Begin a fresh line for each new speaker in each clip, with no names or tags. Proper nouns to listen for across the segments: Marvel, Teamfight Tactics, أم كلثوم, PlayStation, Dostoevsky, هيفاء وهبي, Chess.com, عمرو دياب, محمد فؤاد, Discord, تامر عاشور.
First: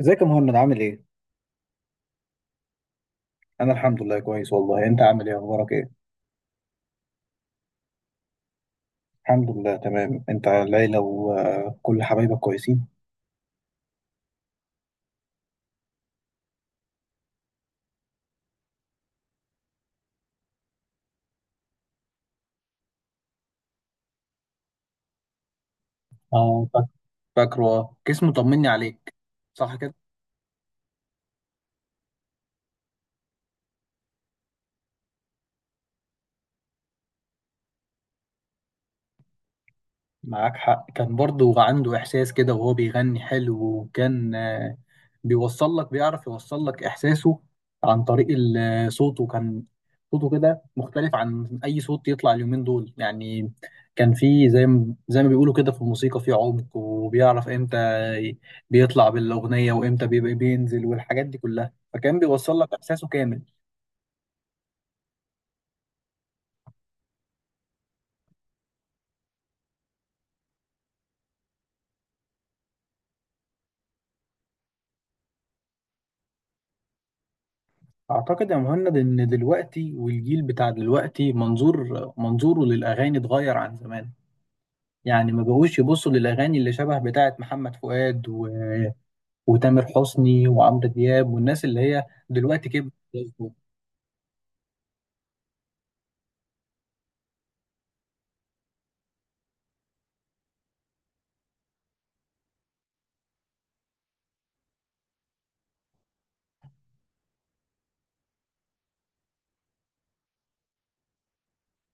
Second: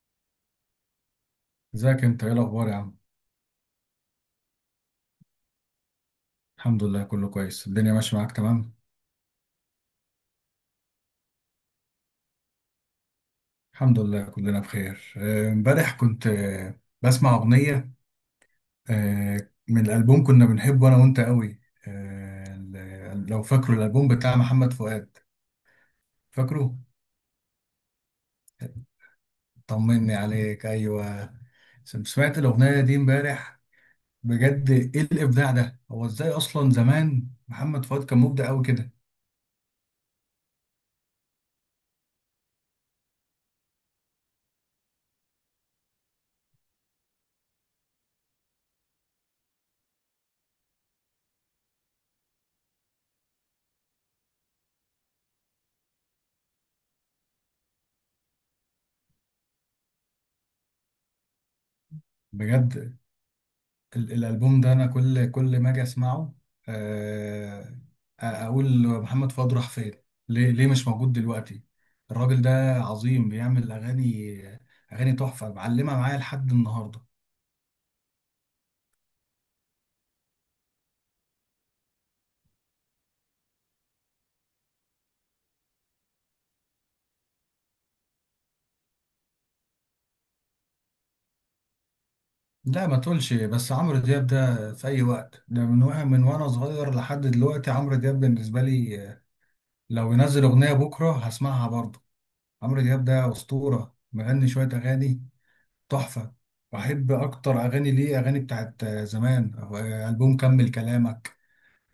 ازيك يا مهند، عامل ايه؟
ازيك؟ انت ايه الاخبار يا عم؟
انا الحمد لله كويس، والله. انت عامل ايه، اخبارك ايه؟
الحمد لله كله كويس، الدنيا ماشيه معاك تمام.
الحمد لله تمام. انت العيلة وكل حبايبك كويسين؟
الحمد لله كلنا بخير. امبارح كنت بسمع اغنيه من الالبوم كنا بنحبه انا وانت قوي. لو فاكره الالبوم بتاع محمد فؤاد؟
اه،
فاكره؟
فاكره، اه كيس. مطمني عليك، صح.
طمني عليك. ايوه. سمعت الاغنيه دي امبارح. بجد، ايه الابداع ده؟ هو ازاي اصلا زمان محمد فؤاد كان مبدع قوي كده؟
معاك حق، كان برضو عنده إحساس كده، وهو بيغني حلو. وكان بيوصل لك، بيعرف يوصل لك إحساسه عن طريق صوته. كان صوته كده مختلف عن أي صوت يطلع اليومين دول، يعني. كان فيه زي ما بيقولوا كده في الموسيقى، فيه عمق. وبيعرف إمتى ي- بيطلع بالأغنية وإمتى بيبقى بينزل، والحاجات دي كلها. فكان بيوصل لك
بجد،
إحساسه كامل.
الالبوم ده انا كل ما اجي اسمعه، آه، اقول محمد فؤاد راح فين؟ ليه مش موجود دلوقتي؟ الراجل ده عظيم، بيعمل اغاني. اغاني تحفه، معلمه معايا لحد النهارده.
أعتقد يا مهند إن دلوقتي والجيل بتاع دلوقتي، منظوره للأغاني اتغير عن زمان. يعني ما بقوش يبصوا للأغاني اللي شبه بتاعة محمد فؤاد وتامر حسني وعمرو دياب، والناس اللي هي دلوقتي
لا،
كبرت.
ما تقولش، بس عمرو دياب ده في اي وقت. ده من وانا صغير لحد دلوقتي عمرو دياب بالنسبه لي، لو ينزل اغنيه بكره هسمعها برضه. عمرو دياب ده اسطوره، مغني شويه اغاني تحفة. بحب أكتر أغاني ليه أغاني بتاعت زمان. ألبوم، كمل كلامك.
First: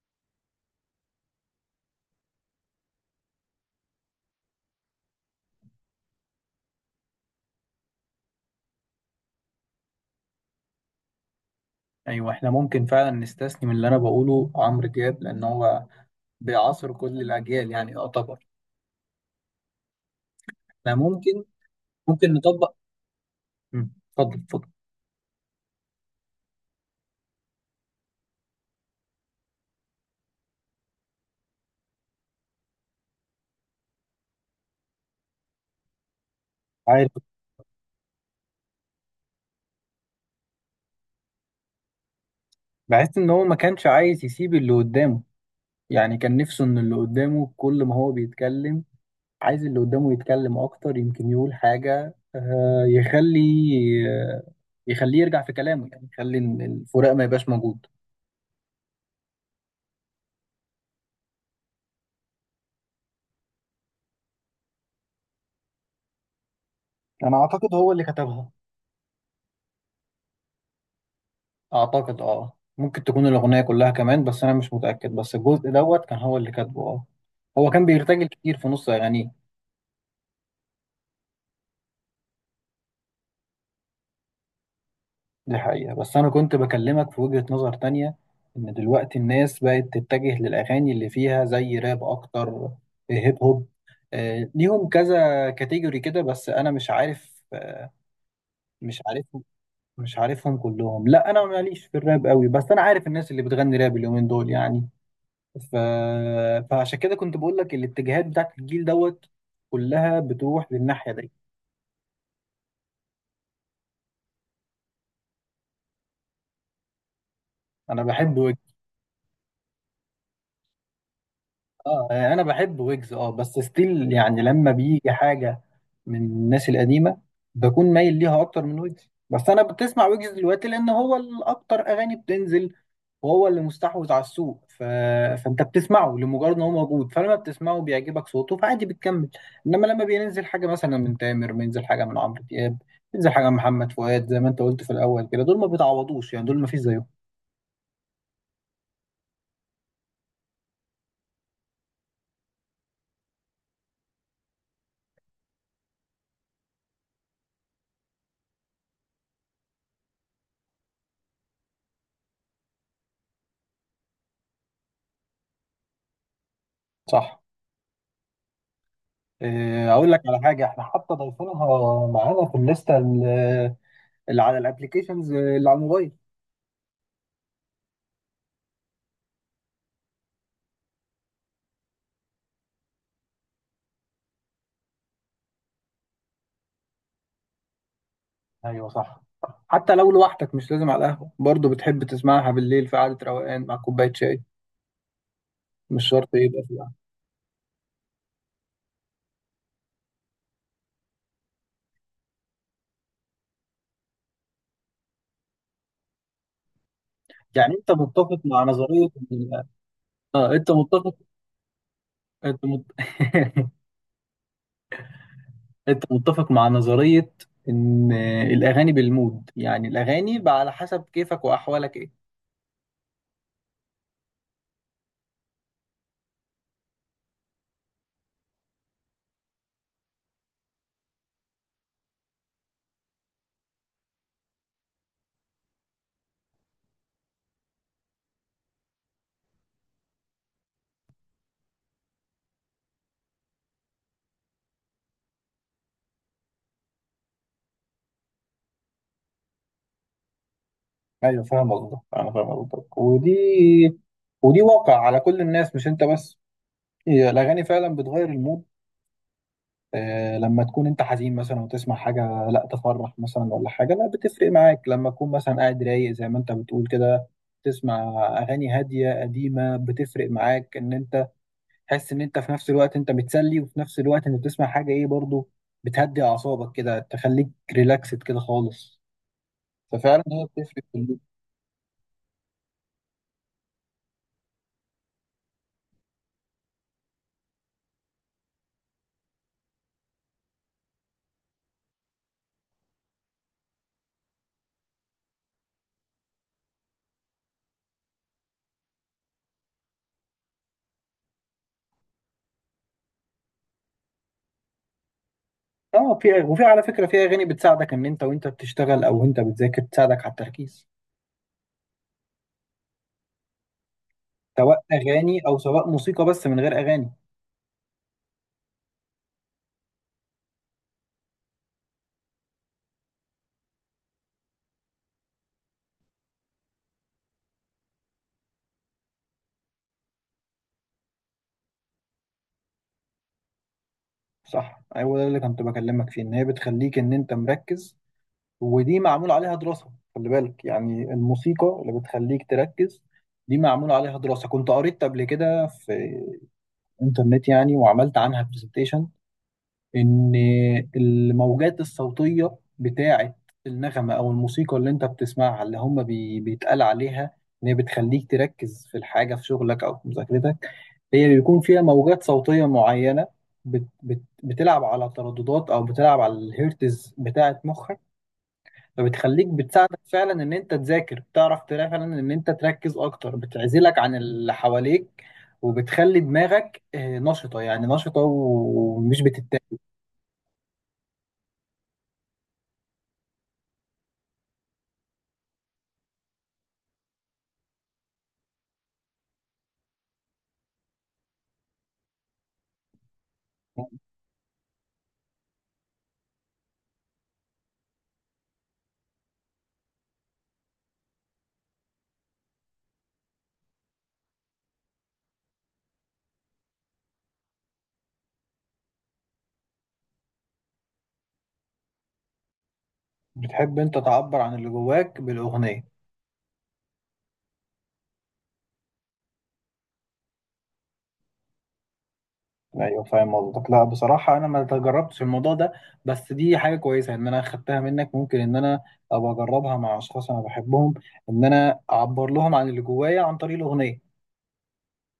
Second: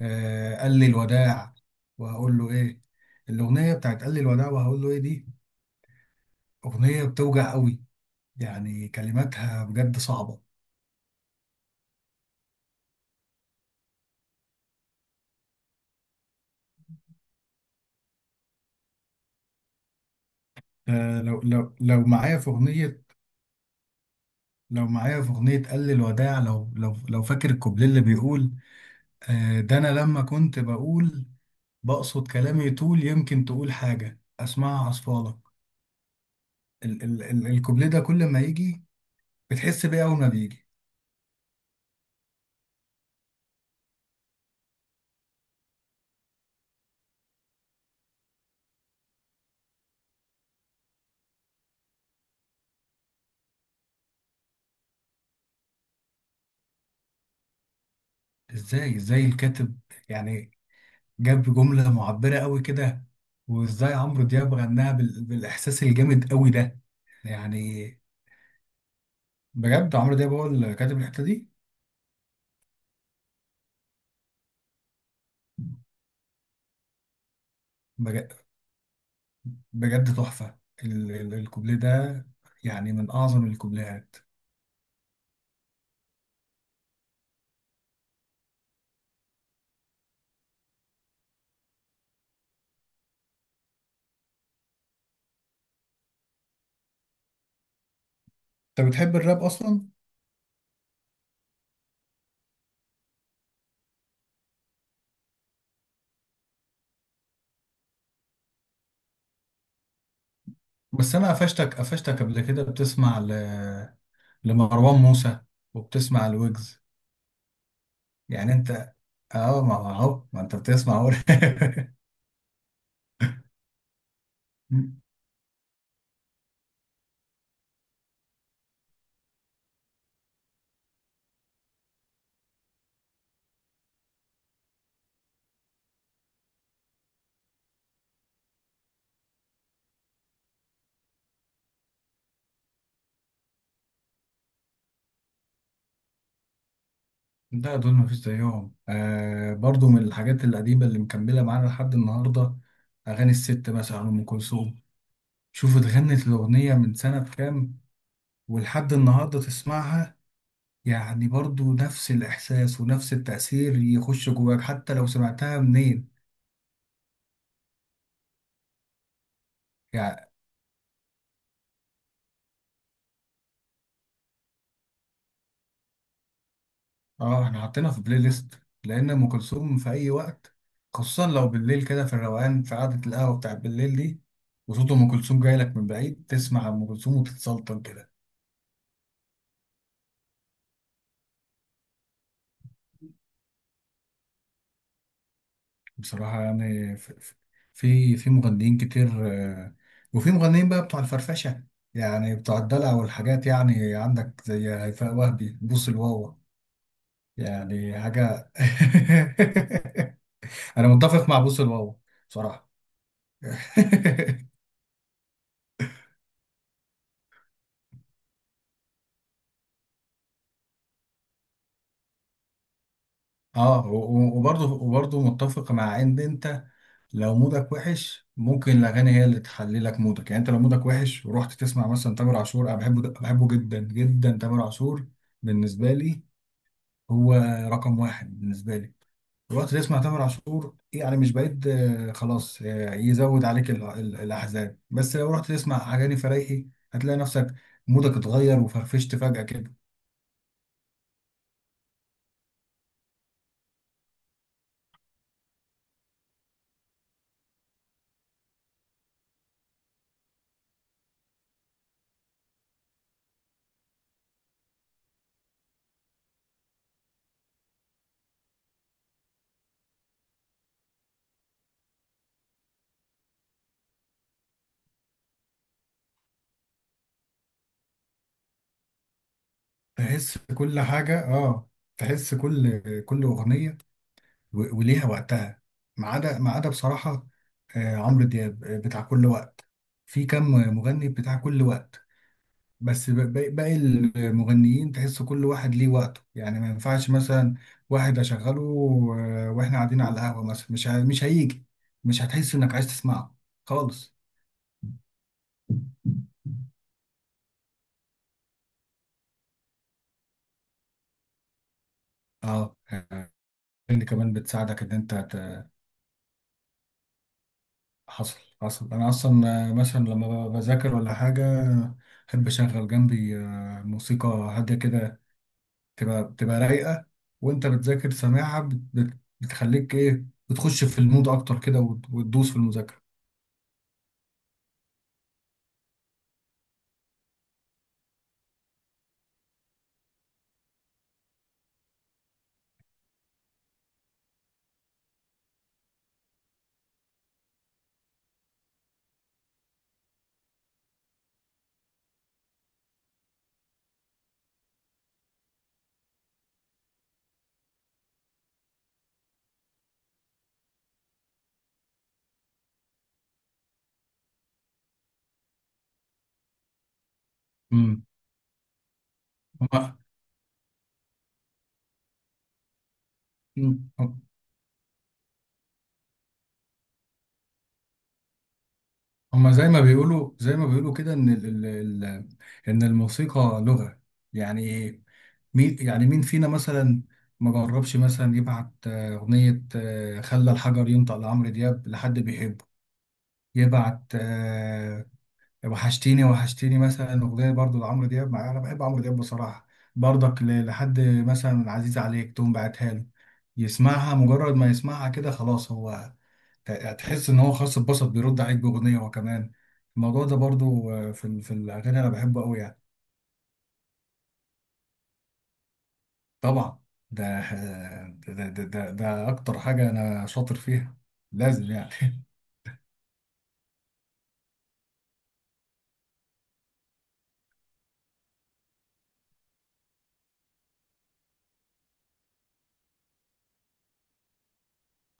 قال لي الوداع، وهقول له إيه. الأغنية بتاعت قال لي الوداع وهقول له إيه دي أغنية بتوجع قوي، يعني كلماتها بجد صعبة.
أيوة، إحنا ممكن فعلا نستثني من اللي أنا بقوله عمرو دياب، لأن هو بيعاصر كل الأجيال، يعني. يعتبر إحنا
آه، لو
ممكن
لو لو
ممكن
معايا في
نطبق.
أغنية،
مم. اتفضل اتفضل.
لو معايا في أغنية قال لي الوداع، لو فاكر الكوبليه اللي بيقول، ده أنا لما كنت بقول بقصد كلامي طول، يمكن تقول حاجة أسمعها عصفالك. ال
عارف،
ال ال الكوبليه ده كل ما يجي، بتحس بيه اول ما بيجي.
بحس إن هو ما كانش عايز يسيب اللي قدامه. يعني كان نفسه إن اللي قدامه كل ما هو بيتكلم، عايز اللي قدامه يتكلم أكتر، يمكن يقول حاجة، آه، يخليه يرجع في كلامه. يعني يخلي الفراق ما يبقاش موجود.
ازاي الكاتب، يعني، جاب جملة معبرة قوي كده؟ وازاي عمرو دياب غناها بالاحساس الجامد قوي ده؟
انا اعتقد
يعني
هو اللي كتبها.
بجد، عمرو دياب هو اللي كاتب الحتة دي؟
اعتقد اه، ممكن تكون الاغنيه كلها كمان، بس انا مش متاكد. بس الجزء دوت كان هو اللي كاتبه، اه. هو كان بيرتجل
بج-
كتير في نص اغانيه.
بجد تحفة. الكوبليه ده، يعني من اعظم الكوبليهات.
دي حقيقه، بس انا كنت بكلمك في وجهه نظر تانية، ان دلوقتي الناس بقت تتجه للاغاني اللي فيها زي راب اكتر، هيب هوب. ليهم كذا كاتيجوري كده، بس انا مش عارف آه،
انت
مش
بتحب
عارف
الراب اصلا؟
مش عارفهم كلهم. لا، انا ماليش في الراب قوي، بس انا عارف الناس اللي بتغني راب اليومين دول، يعني. ف... فعشان كده كنت بقول لك الاتجاهات بتاعت الجيل دوت كلها بتروح للناحيه
بس
دي.
انا قفشتك قبل كده بتسمع لمروان موسى، وبتسمع الويجز.
انا بحب
يعني انت،
ويجز
اه، ما هو ما انت بتسمع أهو.
انا بحب ويجز، اه، بس ستيل يعني لما بيجي حاجه من الناس القديمه، بكون مايل ليها اكتر من ويجز. بس انا بتسمع ويجز دلوقتي لان هو الاكتر اغاني بتنزل، وهو اللي مستحوذ على السوق. فانت بتسمعه لمجرد ان هو موجود، فلما بتسمعه بيعجبك صوته، فعادي بتكمل. انما لما بينزل حاجه مثلا من تامر، بينزل حاجه من عمرو دياب، بينزل حاجه من محمد فؤاد، زي ما انت قلت في الاول كده، دول ما بيتعوضوش يعني، دول ما فيش زيهم.
لا، دول مفيش زيهم. برضو من الحاجات القديمة اللي مكملة معانا لحد النهاردة، أغاني الست مثلا، أم كلثوم. شوف، اتغنت الأغنية من سنة كام، ولحد النهاردة تسمعها، يعني برضو نفس الإحساس ونفس التأثير يخش جواك حتى لو سمعتها منين.
صح. اقول لك
يعني،
على حاجه، احنا حتى ضايفينها معانا في الليسته اللي على الابلكيشنز اللي على الموبايل.
اه، احنا حاطينها في بلاي ليست لأن أم كلثوم في أي وقت، خصوصا لو بالليل كده في الروقان، في قعدة القهوة بتاعت بالليل دي، وصوت أم كلثوم جاي لك من بعيد، تسمع أم كلثوم وتتسلطن كده.
ايوه، صح. حتى لو لوحدك، مش لازم على القهوه برضه بتحب تسمعها بالليل في قعده روقان مع كوبايه شاي. مش شرط
بصراحة
يبقى في القهوة.
يعني، في مغنيين كتير، وفي مغنيين بقى بتوع الفرفشة، يعني بتوع الدلع والحاجات، يعني عندك زي هيفاء وهبي بوس الواوا،
يعني انت
يعني
متفق
حاجة.
مع نظرية اه، انت
أنا
متفق.
متفق مع بوس الواوا
انت
بصراحة.
مت... انت متفق مع نظرية ان الاغاني بالمود، يعني الاغاني بقى على حسب كيفك واحوالك ايه؟
اه، وبرضه متفق مع ان انت، لو مودك وحش ممكن الاغاني هي اللي تحلي لك مودك. يعني انت لو مودك وحش ورحت تسمع مثلا تامر عاشور، انا بحبه جدا جدا تامر عاشور. بالنسبه لي هو رقم واحد بالنسبة لي. الوقت اللي اسمه تامر عاشور يعني مش بعيد، خلاص، يزود عليك الأحزان. بس لو رحت تسمع أغاني فريحي، هتلاقي نفسك مودك اتغير وفرفشت فجأة كده.
ايوه، فاهم قصدك. انا فاهم قصدك، ودي واقع على كل الناس مش انت بس. هي الاغاني فعلا بتغير المود. لما تكون انت حزين مثلا وتسمع حاجه، لا تفرح مثلا. ولا حاجه، لا، بتفرق معاك لما تكون مثلا قاعد رايق زي ما انت بتقول كده. تسمع اغاني هاديه قديمه، بتفرق معاك ان انت تحس ان انت في نفس الوقت انت بتسلي، وفي نفس الوقت انت بتسمع حاجه ايه برضو، بتهدي اعصابك كده، تخليك ريلاكسد كده خالص. ففعلا
تحس
هي
كل
بتفرق في المود.
حاجة، اه. تحس كل أغنية وليها وقتها. ما عدا بصراحة، عمرو دياب، بتاع كل وقت. في كم مغني بتاع كل وقت؟ بس باقي المغنيين تحس كل واحد ليه وقته، يعني ما ينفعش مثلا واحد اشغله واحنا قاعدين على القهوة مثلا، مش هيجي، مش هتحس انك عايز تسمعه خالص.
اه، في وفي على فكره، في اغاني بتساعدك ان انت وانت بتشتغل او انت بتذاكر، تساعدك على التركيز.
اه، اللي كمان بتساعدك
سواء
ان انت
اغاني او سواء موسيقى بس من غير اغاني.
حصل، انا اصلا مثلا لما بذاكر ولا حاجة، احب اشغل جنبي موسيقى هادية كده، بتبقى رايقة. وانت بتذاكر سامعها بتخليك ايه، بتخش في المود اكتر كده وتدوس في المذاكرة.
صح، ايوه. ده اللي كنت بكلمك فيه، ان هي بتخليك ان انت مركز. ودي معمول عليها دراسه، خلي بالك. يعني الموسيقى اللي بتخليك تركز، دي معمول عليها دراسه، كنت قريت قبل كده في انترنت يعني، وعملت عنها برزنتيشن. ان الموجات الصوتيه بتاعه النغمه او الموسيقى اللي انت بتسمعها، اللي هم بيتقال عليها ان هي بتخليك تركز في الحاجه، في شغلك او في مذاكرتك. هي بيكون فيها موجات صوتيه معينه بت بت بتلعب على ترددات، او بتلعب على الهيرتز بتاعه مخك.
امم
فبتخليك، بتساعدك فعلا ان انت تذاكر، بتعرف تلاقي فعلا ان انت تركز اكتر،
مم.
بتعزلك عن
هم-
اللي حواليك، وبتخلي دماغك نشطة. يعني نشطة ومش
هما زي
بتتاكل.
ما بيقولوا زي ما بيقولوا كده، ان ال ال ال ان الموسيقى لغة. يعني مين، يعني مين فينا مثلا ما جربش مثلا يبعت أغنية خلى الحجر ينطق لعمرو دياب لحد بيحبه، يبعت وحشتيني وحشتيني مثلا، أغنية برضو لعمرو دياب، مع أنا بحب عمرو دياب بصراحة، برضك لحد مثلا عزيز عليك تقوم بعتها له، يسمعها. مجرد ما يسمعها كده خلاص، هو هتحس ان هو خاص اتبسط، بيرد عليك باغنيه هو كمان. الموضوع ده برضو، في الاغاني انا بحبه قوي يعني.
بتحب انت تعبر عن اللي جواك بالاغنية؟
طبعا، ده آه، ده ده ده, ده اكتر حاجه انا شاطر فيها، لازم يعني.
ايوه، فاهم قصدك. لا، بصراحة انا ما تجربتش الموضوع ده، بس دي حاجة كويسة ان انا خدتها منك. ممكن ان انا ابقى اجربها مع اشخاص انا بحبهم، ان انا اعبر لهم عن اللي جوايا عن طريق الاغنية.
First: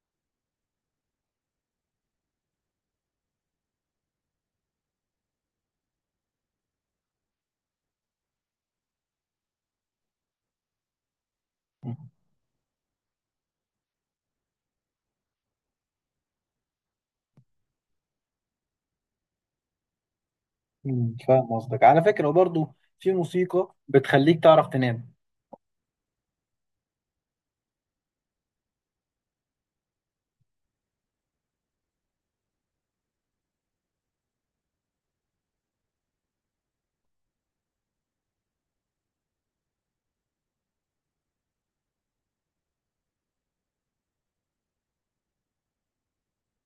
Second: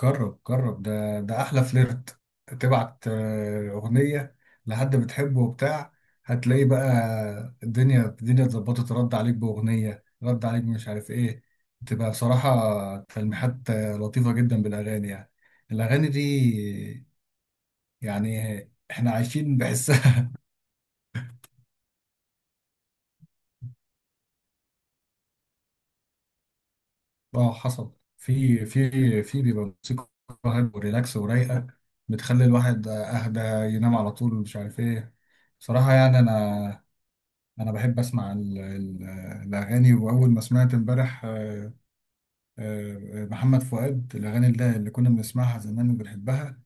جرب جرب، ده احلى فليرت. تبعت اغنيه لحد بتحبه وبتاع، هتلاقي بقى الدنيا اتظبطت، رد عليك باغنيه، رد عليك مش عارف ايه. تبقى بصراحه تلميحات، لطيفه جدا بالاغاني، يعني الاغاني دي، يعني احنا عايشين بحسها.
فاهم قصدك. على فكرة، وبرضه في موسيقى بتخليك تعرف تنام.
اه، حصل. في بيبقى موسيقى هادية وريلاكس ورايقه، بتخلي الواحد اهدى، ينام على طول مش عارف ايه. بصراحه يعني، انا بحب اسمع الاغاني. واول ما سمعت امبارح محمد فؤاد، الاغاني اللي كنا بنسمعها زمان وبنحبها،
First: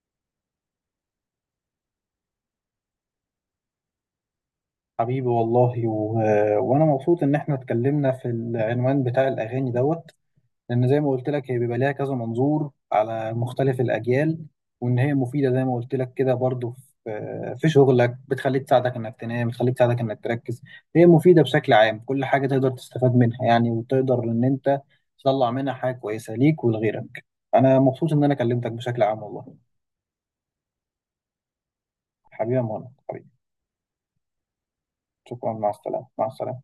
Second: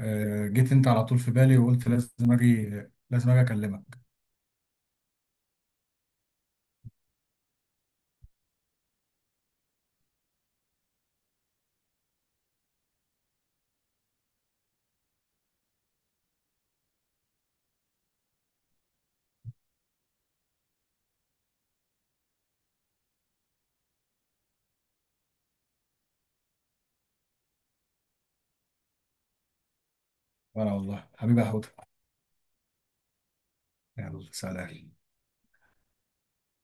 جيت انت على طول في بالي وقلت لازم اجي اكلمك.
حبيبي والله، وانا مبسوط ان احنا اتكلمنا في العنوان بتاع الاغاني دوت. لان زي ما قلت لك، هي بيبقى ليها كذا منظور على مختلف الاجيال. وان هي مفيدة زي ما قلت لك كده برضه، في شغلك، بتخليك تساعدك انك تنام، بتخليك تساعدك انك تركز. هي مفيدة بشكل عام، كل حاجة تقدر تستفاد منها، يعني، وتقدر ان انت تطلع منها حاجة كويسة ليك ولغيرك. انا مبسوط ان انا كلمتك، بشكل عام والله.
وانا والله حبيبي يا هدى.
حبيبي يا مهند.
يلا، سلام.
شكرا، مع السلامة، مع السلامة.